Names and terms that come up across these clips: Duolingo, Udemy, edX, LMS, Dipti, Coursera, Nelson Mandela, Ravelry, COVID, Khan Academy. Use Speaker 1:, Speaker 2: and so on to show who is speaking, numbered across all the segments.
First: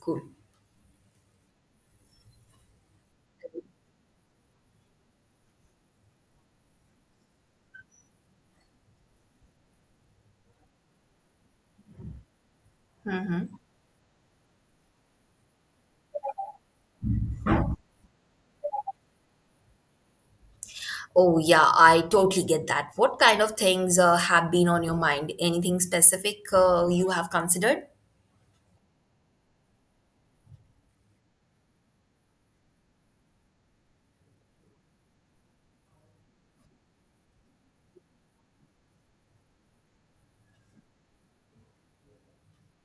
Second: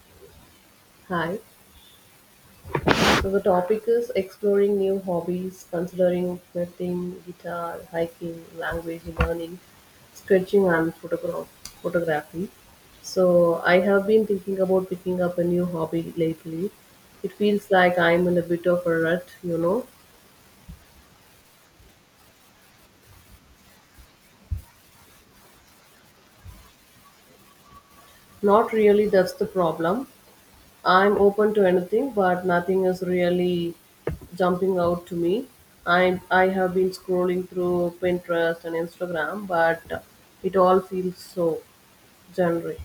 Speaker 1: Cool.
Speaker 2: Hi. So the topic is exploring new hobbies, considering painting, guitar, hiking, language learning, sketching, and photography.
Speaker 1: Hmm.
Speaker 2: So I have been thinking about picking up a new hobby lately. It feels like I'm in a bit of a rut, you know.
Speaker 1: Oh, yeah, I totally get that. What kind of things have been on your mind? Anything specific you have considered?
Speaker 2: Not really. That's the problem. I'm open to anything, but nothing is really jumping out to me. I have been scrolling through Pinterest and Instagram, but it all feels so generic.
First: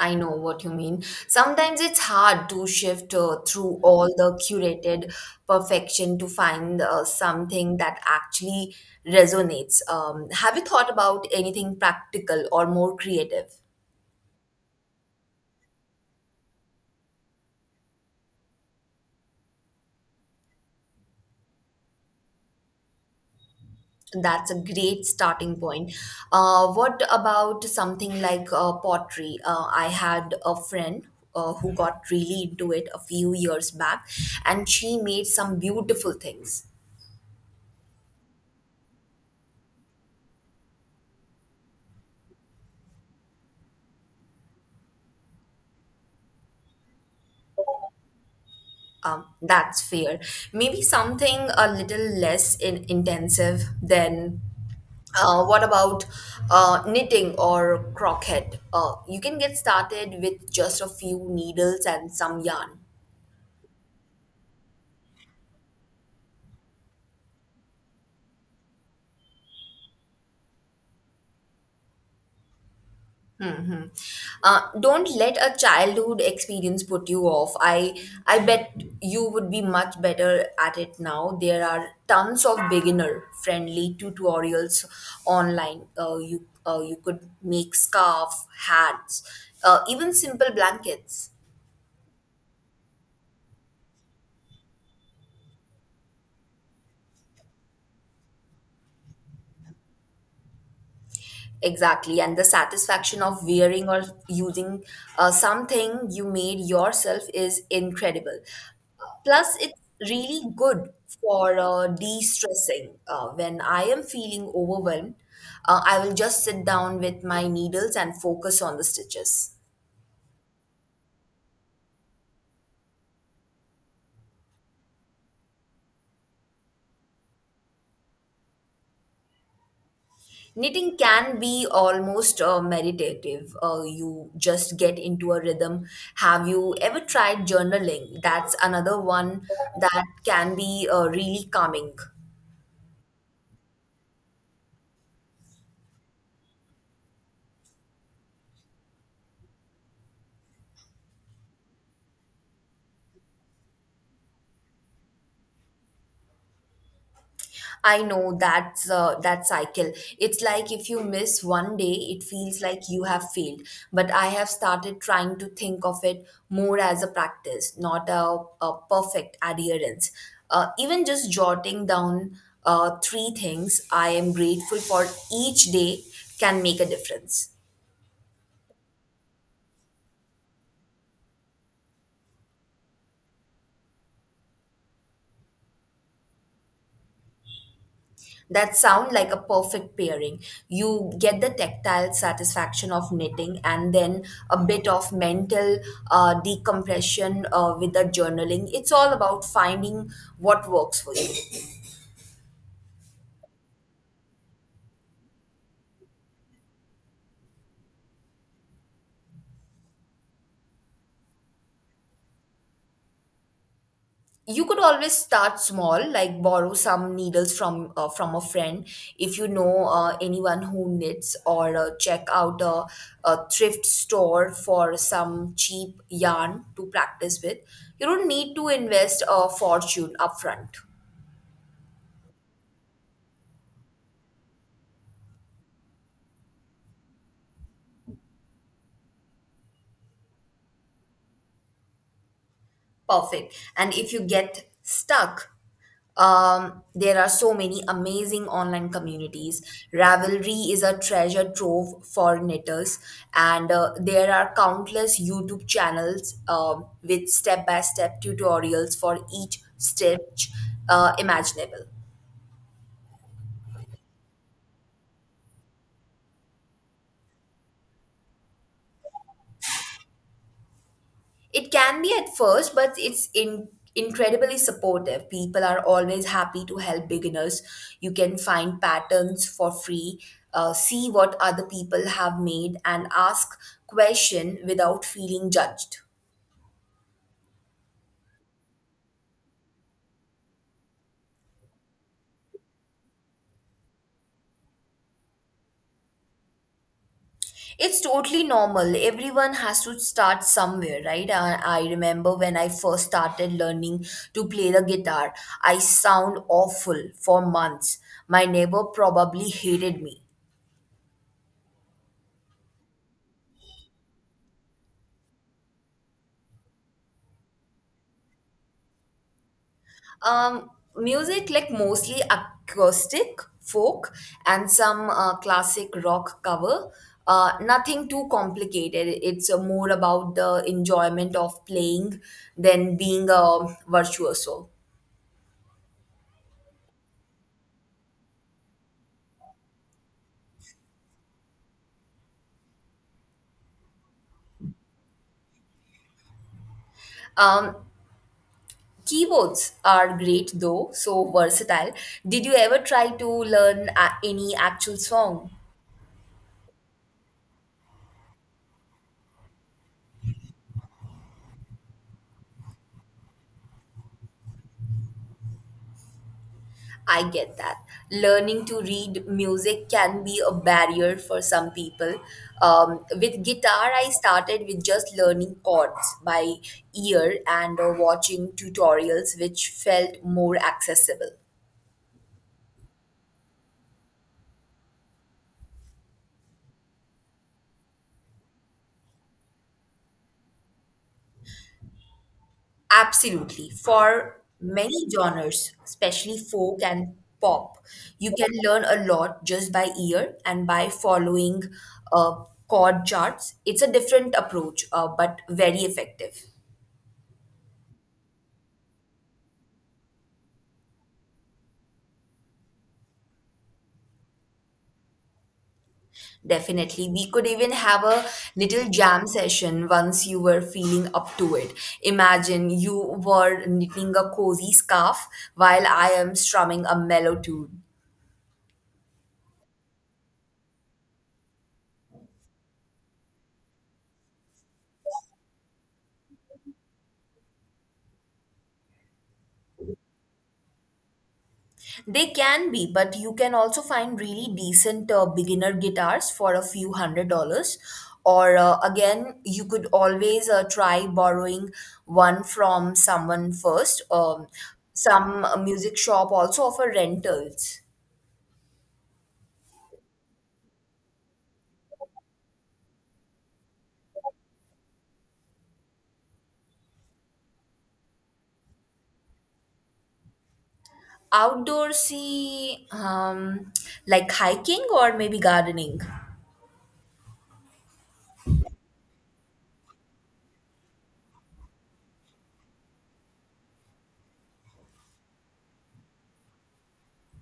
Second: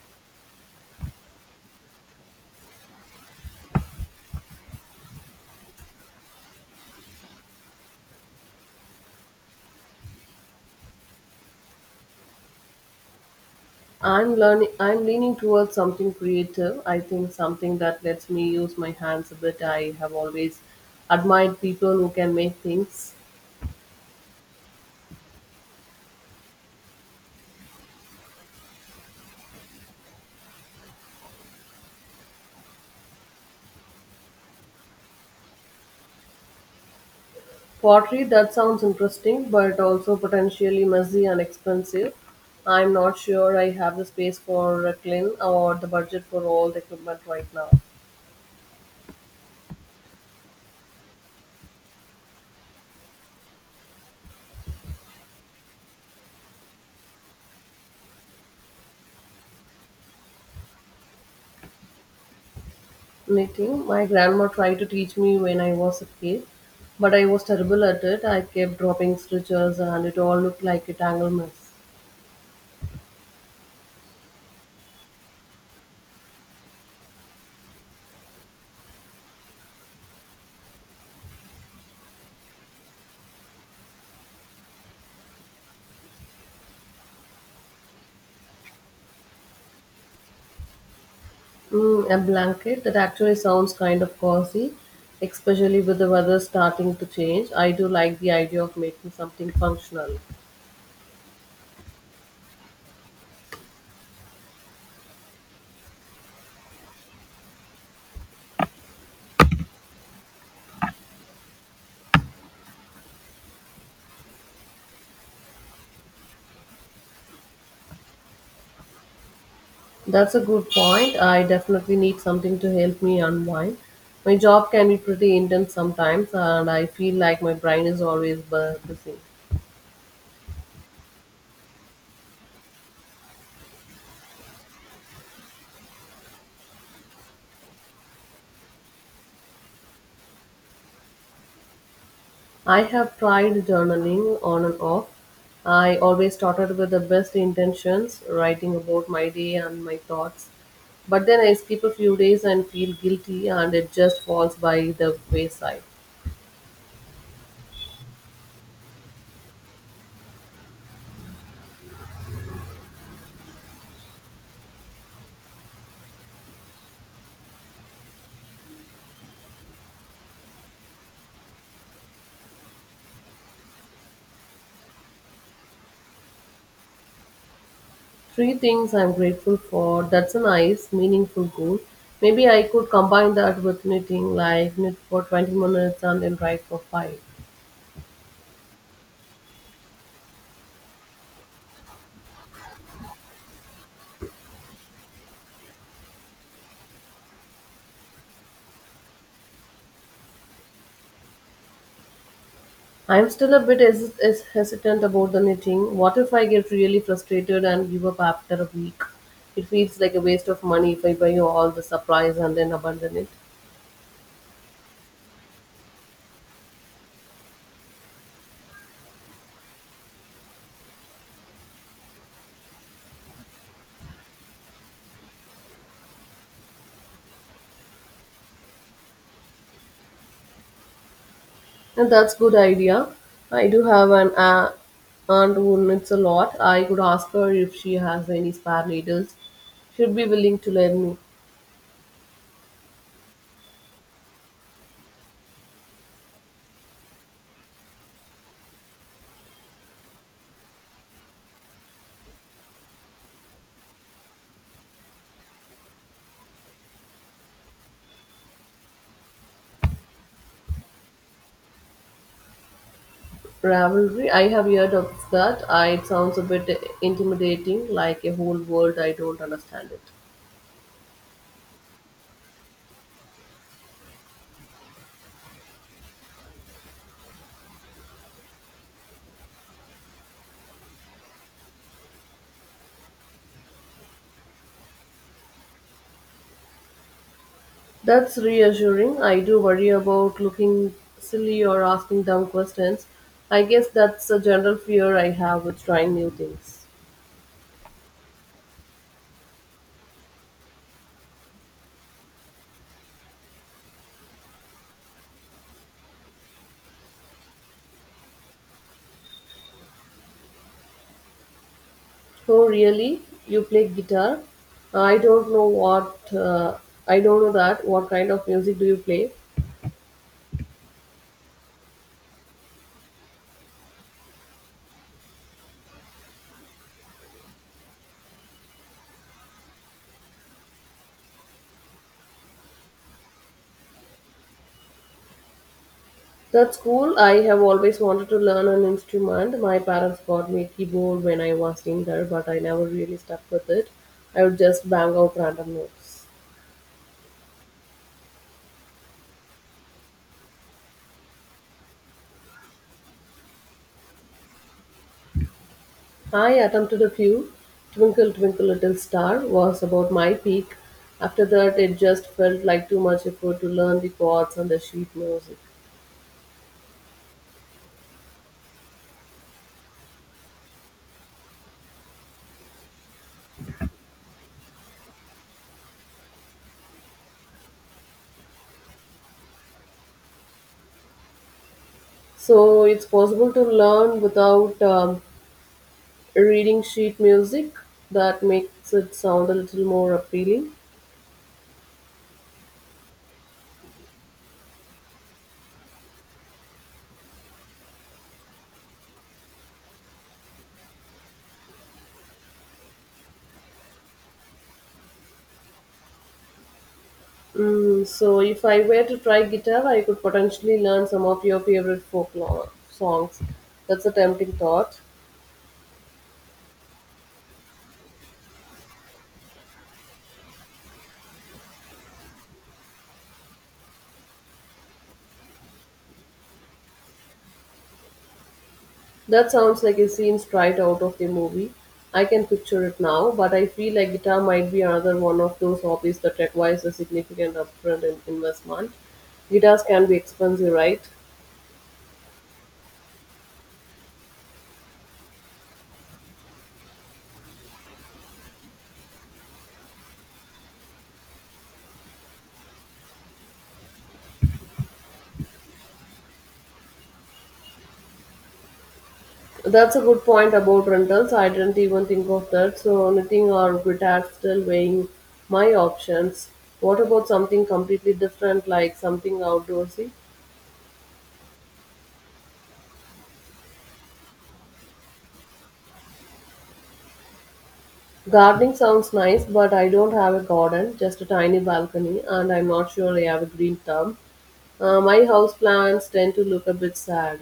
Speaker 1: I know what you mean. Sometimes it's hard to shift through all the curated perfection to find something that actually resonates. Have you thought about anything practical or more creative?
Speaker 2: I'm learning. I'm leaning towards something creative. I think something that lets me use my hands a bit. I have always admired people who can make things.
Speaker 1: That's a great starting point. What about something like pottery? I had a friend who got really into it a few years back, and she made some beautiful things.
Speaker 2: Pottery, that sounds interesting, but also potentially messy and expensive. I'm not sure I have the space for reclaim or the budget for all the equipment right now.
Speaker 1: That's fair. Maybe something a little less intensive than. What about knitting or crochet? You can get started with just a few needles and some yarn.
Speaker 2: Knitting, my grandma tried to teach me when I was a kid, but I was terrible at it. I kept dropping stitches and it all looked like a tangled mess.
Speaker 1: Hmm. Don't let a childhood experience put you off. I bet you would be much better at it now. There are tons of beginner-friendly tutorials online. You could make scarf, hats, even simple blankets.
Speaker 2: Mm, a blanket that actually sounds kind of cozy, especially with the weather starting to change. I do like the idea of making something functional.
Speaker 1: Exactly, and the satisfaction of wearing or using something you made yourself is incredible. Plus, it's really good for de stressing. When I am feeling overwhelmed, I will just sit down with my needles and focus on the stitches.
Speaker 2: That's a good point. I definitely need something to help me unwind. My job can be pretty intense sometimes, and I feel like my brain is always busy.
Speaker 1: Knitting can be almost meditative. You just get into a rhythm. Have you ever tried journaling? That's another one that can be really calming.
Speaker 2: I have tried journaling on and off. I always started with the best intentions, writing about my day and my thoughts. But then I skip a few days and feel guilty, and it just falls by the wayside.
Speaker 1: I know that cycle. It's like if you miss one day, it feels like you have failed. But I have started trying to think of it more as a practice, not a perfect adherence. Even just jotting down three things I am grateful for each day can make a difference.
Speaker 2: Three things I'm grateful for. That's a nice, meaningful goal. Maybe I could combine that with knitting, like knit for 20 minutes and then write for 5.
Speaker 1: That sound like a perfect pairing. You get the tactile satisfaction of knitting and then a bit of mental decompression with the journaling. It's all about finding what works for you.
Speaker 2: I'm still a bit hesitant about the knitting. What if I get really frustrated and give up after a week? It feels like a waste of money if I buy all the supplies and then abandon it.
Speaker 1: You could always start small, like borrow some needles from a friend if you know anyone who knits, or check out a thrift store for some cheap yarn to practice with. You don't need to invest a fortune upfront.
Speaker 2: And that's good idea. I do have an aunt who knits a lot. I could ask her if she has any spare needles. She'd be willing to lend me.
Speaker 1: Perfect. And if you get stuck, there are so many amazing online communities. Ravelry is a treasure trove for knitters, and there are countless YouTube channels with step by step tutorials for each stitch imaginable.
Speaker 2: Ravelry, I have heard of that. I, it sounds a bit intimidating, like a whole world. I don't understand it.
Speaker 1: It can be at first, but it's incredibly supportive. People are always happy to help beginners. You can find patterns for free, see what other people have made, and ask question without feeling judged.
Speaker 2: That's reassuring. I do worry about looking silly or asking dumb questions. I guess that's a general fear I have with trying new things.
Speaker 1: It's totally normal. Everyone has to start somewhere, right? I remember when I first started learning to play the guitar, I sound awful for months. My neighbor probably hated me.
Speaker 2: Oh, really? You play guitar? I don't know what. Uh, I don't know that. What kind of music do you play?
Speaker 1: Um, music like mostly acoustic, folk, and some classic rock cover. Nothing too complicated. It's more about the enjoyment of playing than being a virtuoso.
Speaker 2: That's cool. I have always wanted to learn an instrument. My parents bought me a keyboard when I was younger, but I never really stuck with it. I would just bang out random notes.
Speaker 1: Um, keyboards are great though, so versatile. Did you ever try to learn any actual song?
Speaker 2: I attempted a few. Twinkle, Twinkle, Little Star was about my peak. After that, it just felt like too much effort to learn the chords and the sheet music.
Speaker 1: I get that. Learning to read music can be a barrier for some people. With guitar, I started with just learning chords by ear and watching tutorials, which felt more accessible.
Speaker 2: So it's possible to learn without reading sheet music. That makes it sound a little more appealing.
Speaker 1: Absolutely. For many genres, especially folk and pop, you can learn a lot just by ear and by following uh, chord charts. It's a different approach, but very effective.
Speaker 2: Mm, so if I were to try guitar, I could potentially learn some of your favorite folk songs. That's a tempting thought.
Speaker 1: Definitely. We could even have a little jam session once you were feeling up to it. Imagine you were knitting a cozy scarf while I am strumming a mellow tune.
Speaker 2: That sounds like a scene straight out of the movie. I can picture it now, but I feel like guitar might be another one of those hobbies that requires a significant upfront investment. Guitars can be expensive, right?
Speaker 1: They can be, but you can also find really decent beginner guitars for a few hundred dollars. Or again, you could always try borrowing one from someone first. Some music shop also offer rentals.
Speaker 2: That's a good point about rentals. I didn't even think of that. So, knitting or guitar still weighing my options. What about something completely different, like something outdoorsy?
Speaker 1: Outdoorsy, like hiking or maybe gardening.
Speaker 2: Gardening sounds nice, but I don't have a garden, just a tiny balcony, and I'm not sure I have a green thumb. My house plants tend to look a bit sad.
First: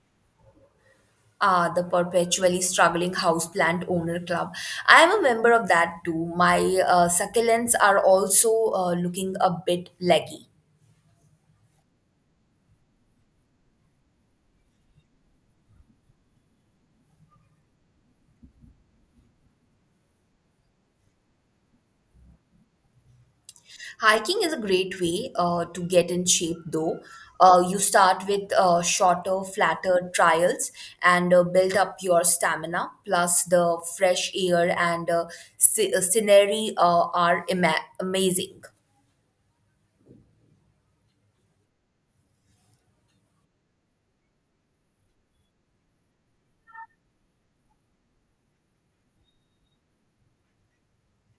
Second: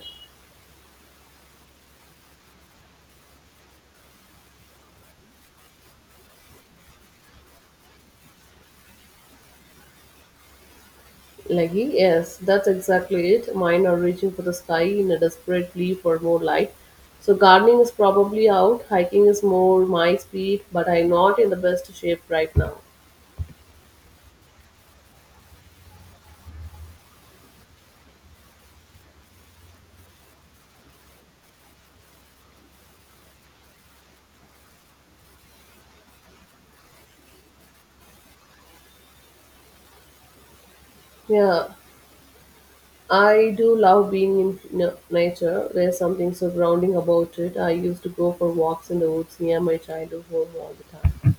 Speaker 1: Ah, the perpetually struggling houseplant owner club. I am a member of that too. My succulents are also looking a bit leggy.
Speaker 2: Leggy? Yes, that's exactly it. Mine are reaching for the sky in a desperate plea for more light. So gardening is probably out. Hiking is more my speed, but I'm not in the best shape right now.
Speaker 1: Hiking is a great way to get in shape, though. You start with shorter, flatter trials and build up your stamina. Plus, the fresh air and scenery are amazing.
Speaker 2: Yeah, I do love being in nature. There's something so grounding about it. I used to go for walks in the woods near my childhood home all the time.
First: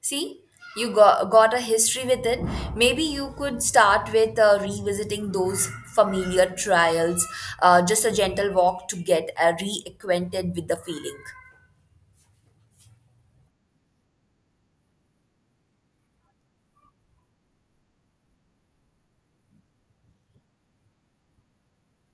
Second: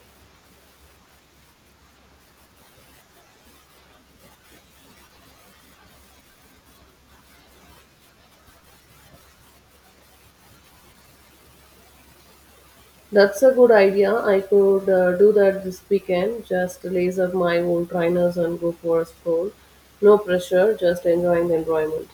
Speaker 1: See, you got a history with it. Maybe you could start with revisiting those familiar trials, just a gentle walk to get reacquainted with the feeling.
Speaker 2: That's a good idea. I could do that this weekend. Just lace up my old trainers and go for a stroll. No pressure, just enjoying the environment.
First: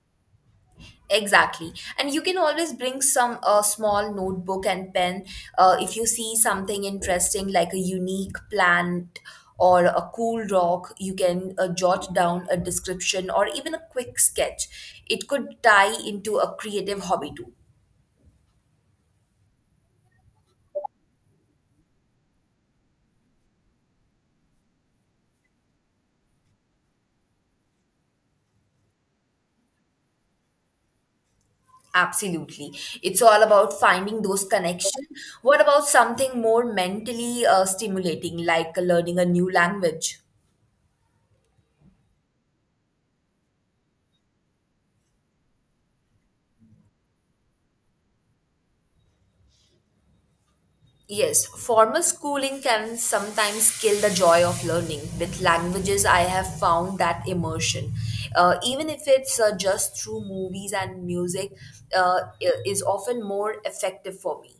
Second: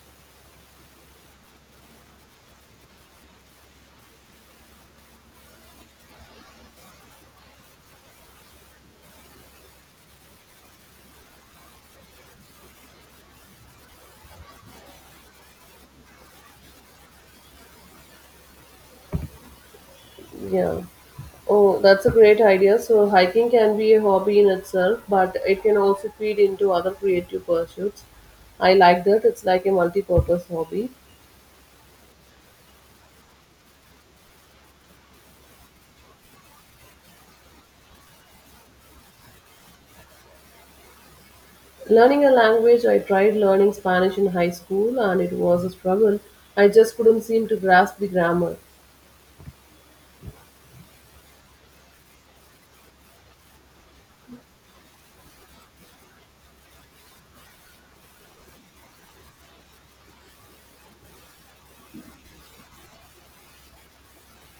Speaker 1: Exactly. And you can always bring some small notebook and pen if you see something interesting like a unique plant or a cool rock, you can jot down a description or even a quick sketch. It could tie into a creative hobby too.
Speaker 2: Yeah. Oh, that's a great idea. So, hiking can be a hobby in itself, but it can also feed into other creative pursuits. I like that. It's like a multi purpose hobby.
Speaker 1: Absolutely. It's all about finding those connections. What about something more mentally stimulating, like learning a new language?
Speaker 2: Learning a language, I tried learning Spanish in high school and it was a struggle. I just couldn't seem to grasp the grammar.
Speaker 1: Yes, formal schooling can sometimes kill the joy of learning. With languages, I have found that immersion, even if it's just through movies and music, is often more effective for me.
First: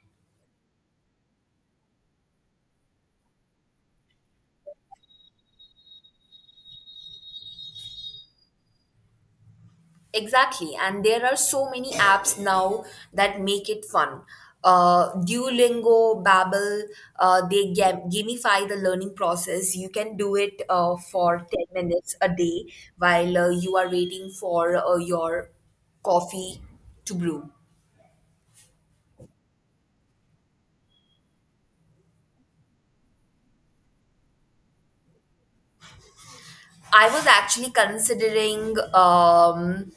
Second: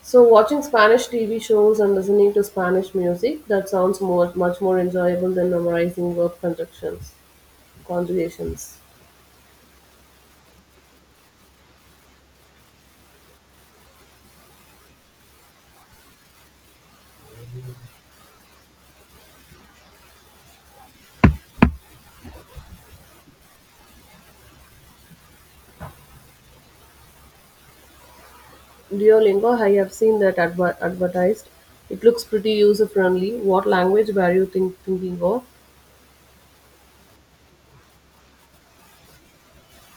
Speaker 2: So, watching Spanish TV shows and listening to Spanish music, that sounds much more enjoyable than memorizing conjugations.
Speaker 1: Exactly, and there are so many apps now that make it fun. Duolingo, Babbel, they gamify the learning process. You can do it for 10 minutes a day while you are waiting for your coffee to brew.
Speaker 2: Duolingo, I have seen that advertised. It looks pretty user friendly. What language were you thinking of?
Speaker 1: I was actually considering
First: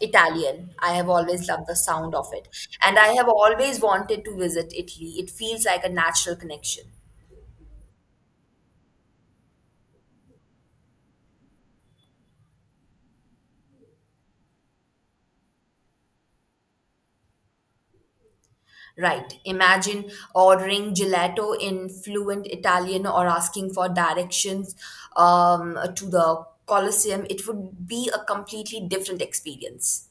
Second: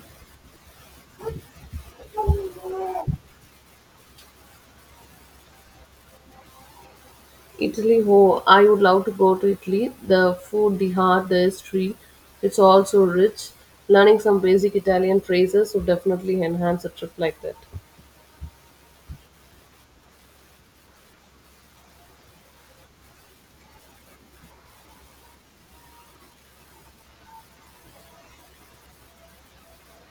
Speaker 1: Italian. I have always loved the sound of it, and I have always wanted to visit Italy. It feels like a natural connection.
Speaker 2: Italy, oh, I would love to go to Italy. The food, the art, the history, it's all so rich. Learning some basic Italian phrases would definitely enhance a trip like that.
Speaker 1: Right. Imagine ordering gelato in fluent Italian or asking for directions to the Colosseum. It would be a completely different experience.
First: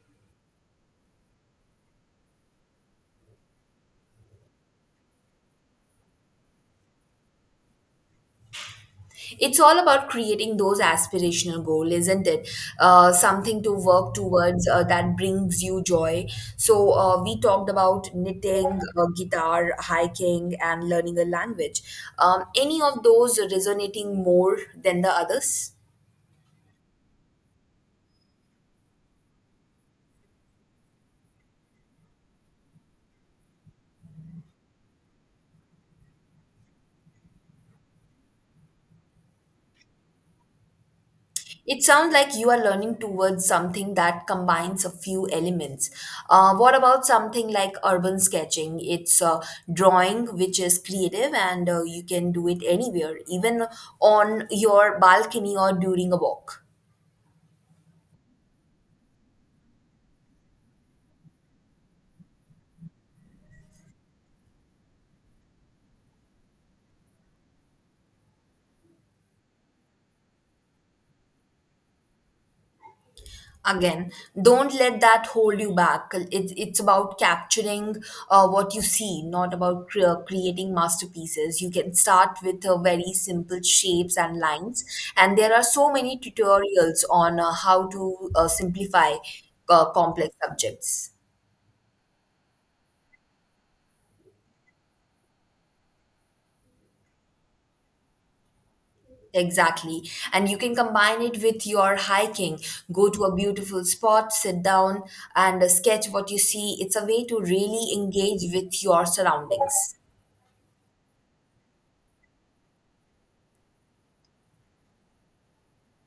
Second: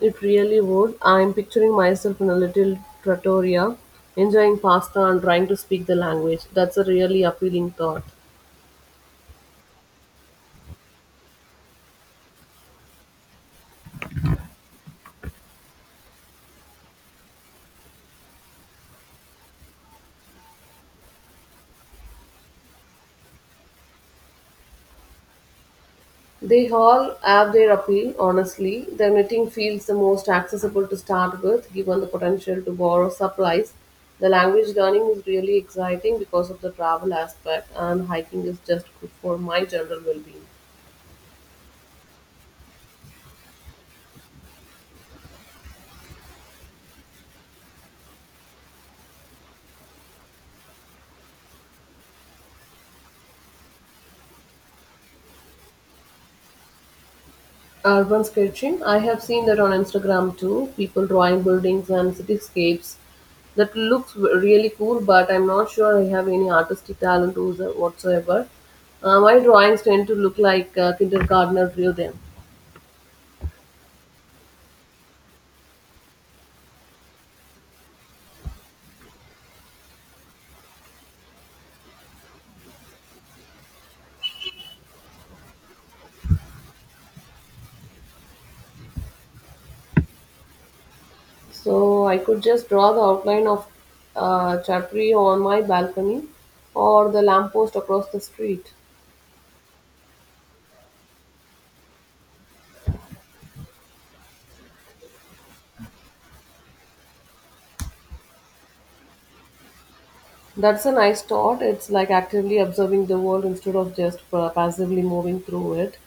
Speaker 2: It really would. I'm picturing myself in a little trattoria, enjoying pasta and trying to speak the language. That's a really appealing thought.
Speaker 1: It's all about creating those aspirational goals, isn't it? Something to work towards that brings you joy. So, we talked about knitting, guitar, hiking, and learning a language. Any of those resonating more than the others?
Speaker 2: They all have their appeal, honestly. The knitting feels the most accessible to start with, given the potential to borrow supplies. The language learning is really exciting because of the travel aspect, and hiking is just good for my general well being.
Speaker 1: It sounds like you are learning towards something that combines a few elements. What about something like urban sketching? It's drawing, which is creative, and you can do it anywhere, even on your balcony or during a walk.
Speaker 2: Urban sketching, I have seen that on Instagram too. People drawing buildings and cityscapes. That looks really cool, but I'm not sure I have any artistic talent whatsoever. My drawings tend to look like kindergartner drew them.
Speaker 1: Again, don't let that hold you back. It's about capturing what you see, not about creating masterpieces. You can start with very simple shapes and lines, and there are so many tutorials on how to simplify complex subjects.
Speaker 2: So I could just draw the outline of a chapri on my balcony or the lamppost across the street.
Speaker 1: Exactly. And you can combine it with your hiking. Go to a beautiful spot, sit down, and sketch what you see. It's a way to really engage with your surroundings.
Speaker 2: That's a nice thought. It's like actively observing the world instead of just passively moving through it.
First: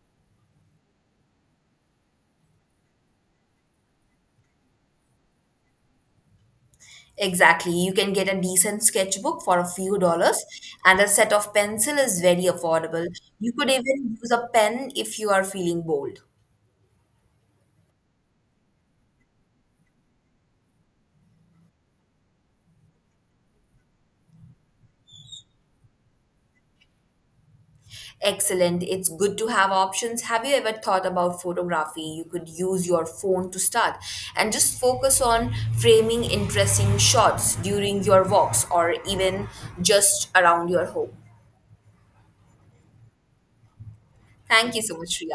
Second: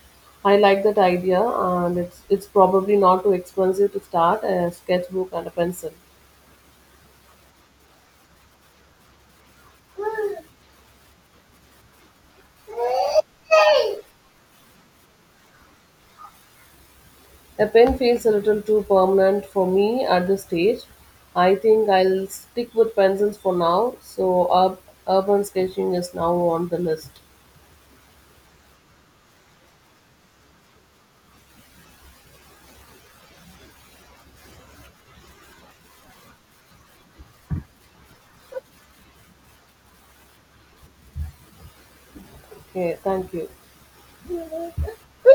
Speaker 2: I like that idea, and it's probably not too expensive to start a sketchbook and a pencil.
Speaker 1: Exactly. You can get a decent sketchbook for a few dollars, and a set of pencil is very affordable. You could even use a pen if you are feeling bold.
Speaker 2: A pen feels a little too permanent for me at this stage. I think I'll stick with pencils for now, so urban sketching is now on the list.
Speaker 1: Excellent. It's good to have options. Have you ever thought about photography? You could use your phone to start and just focus on framing interesting shots during your walks or even just around your home.
Speaker 2: Okay, thank you.
Speaker 1: Thank you so much, Riya.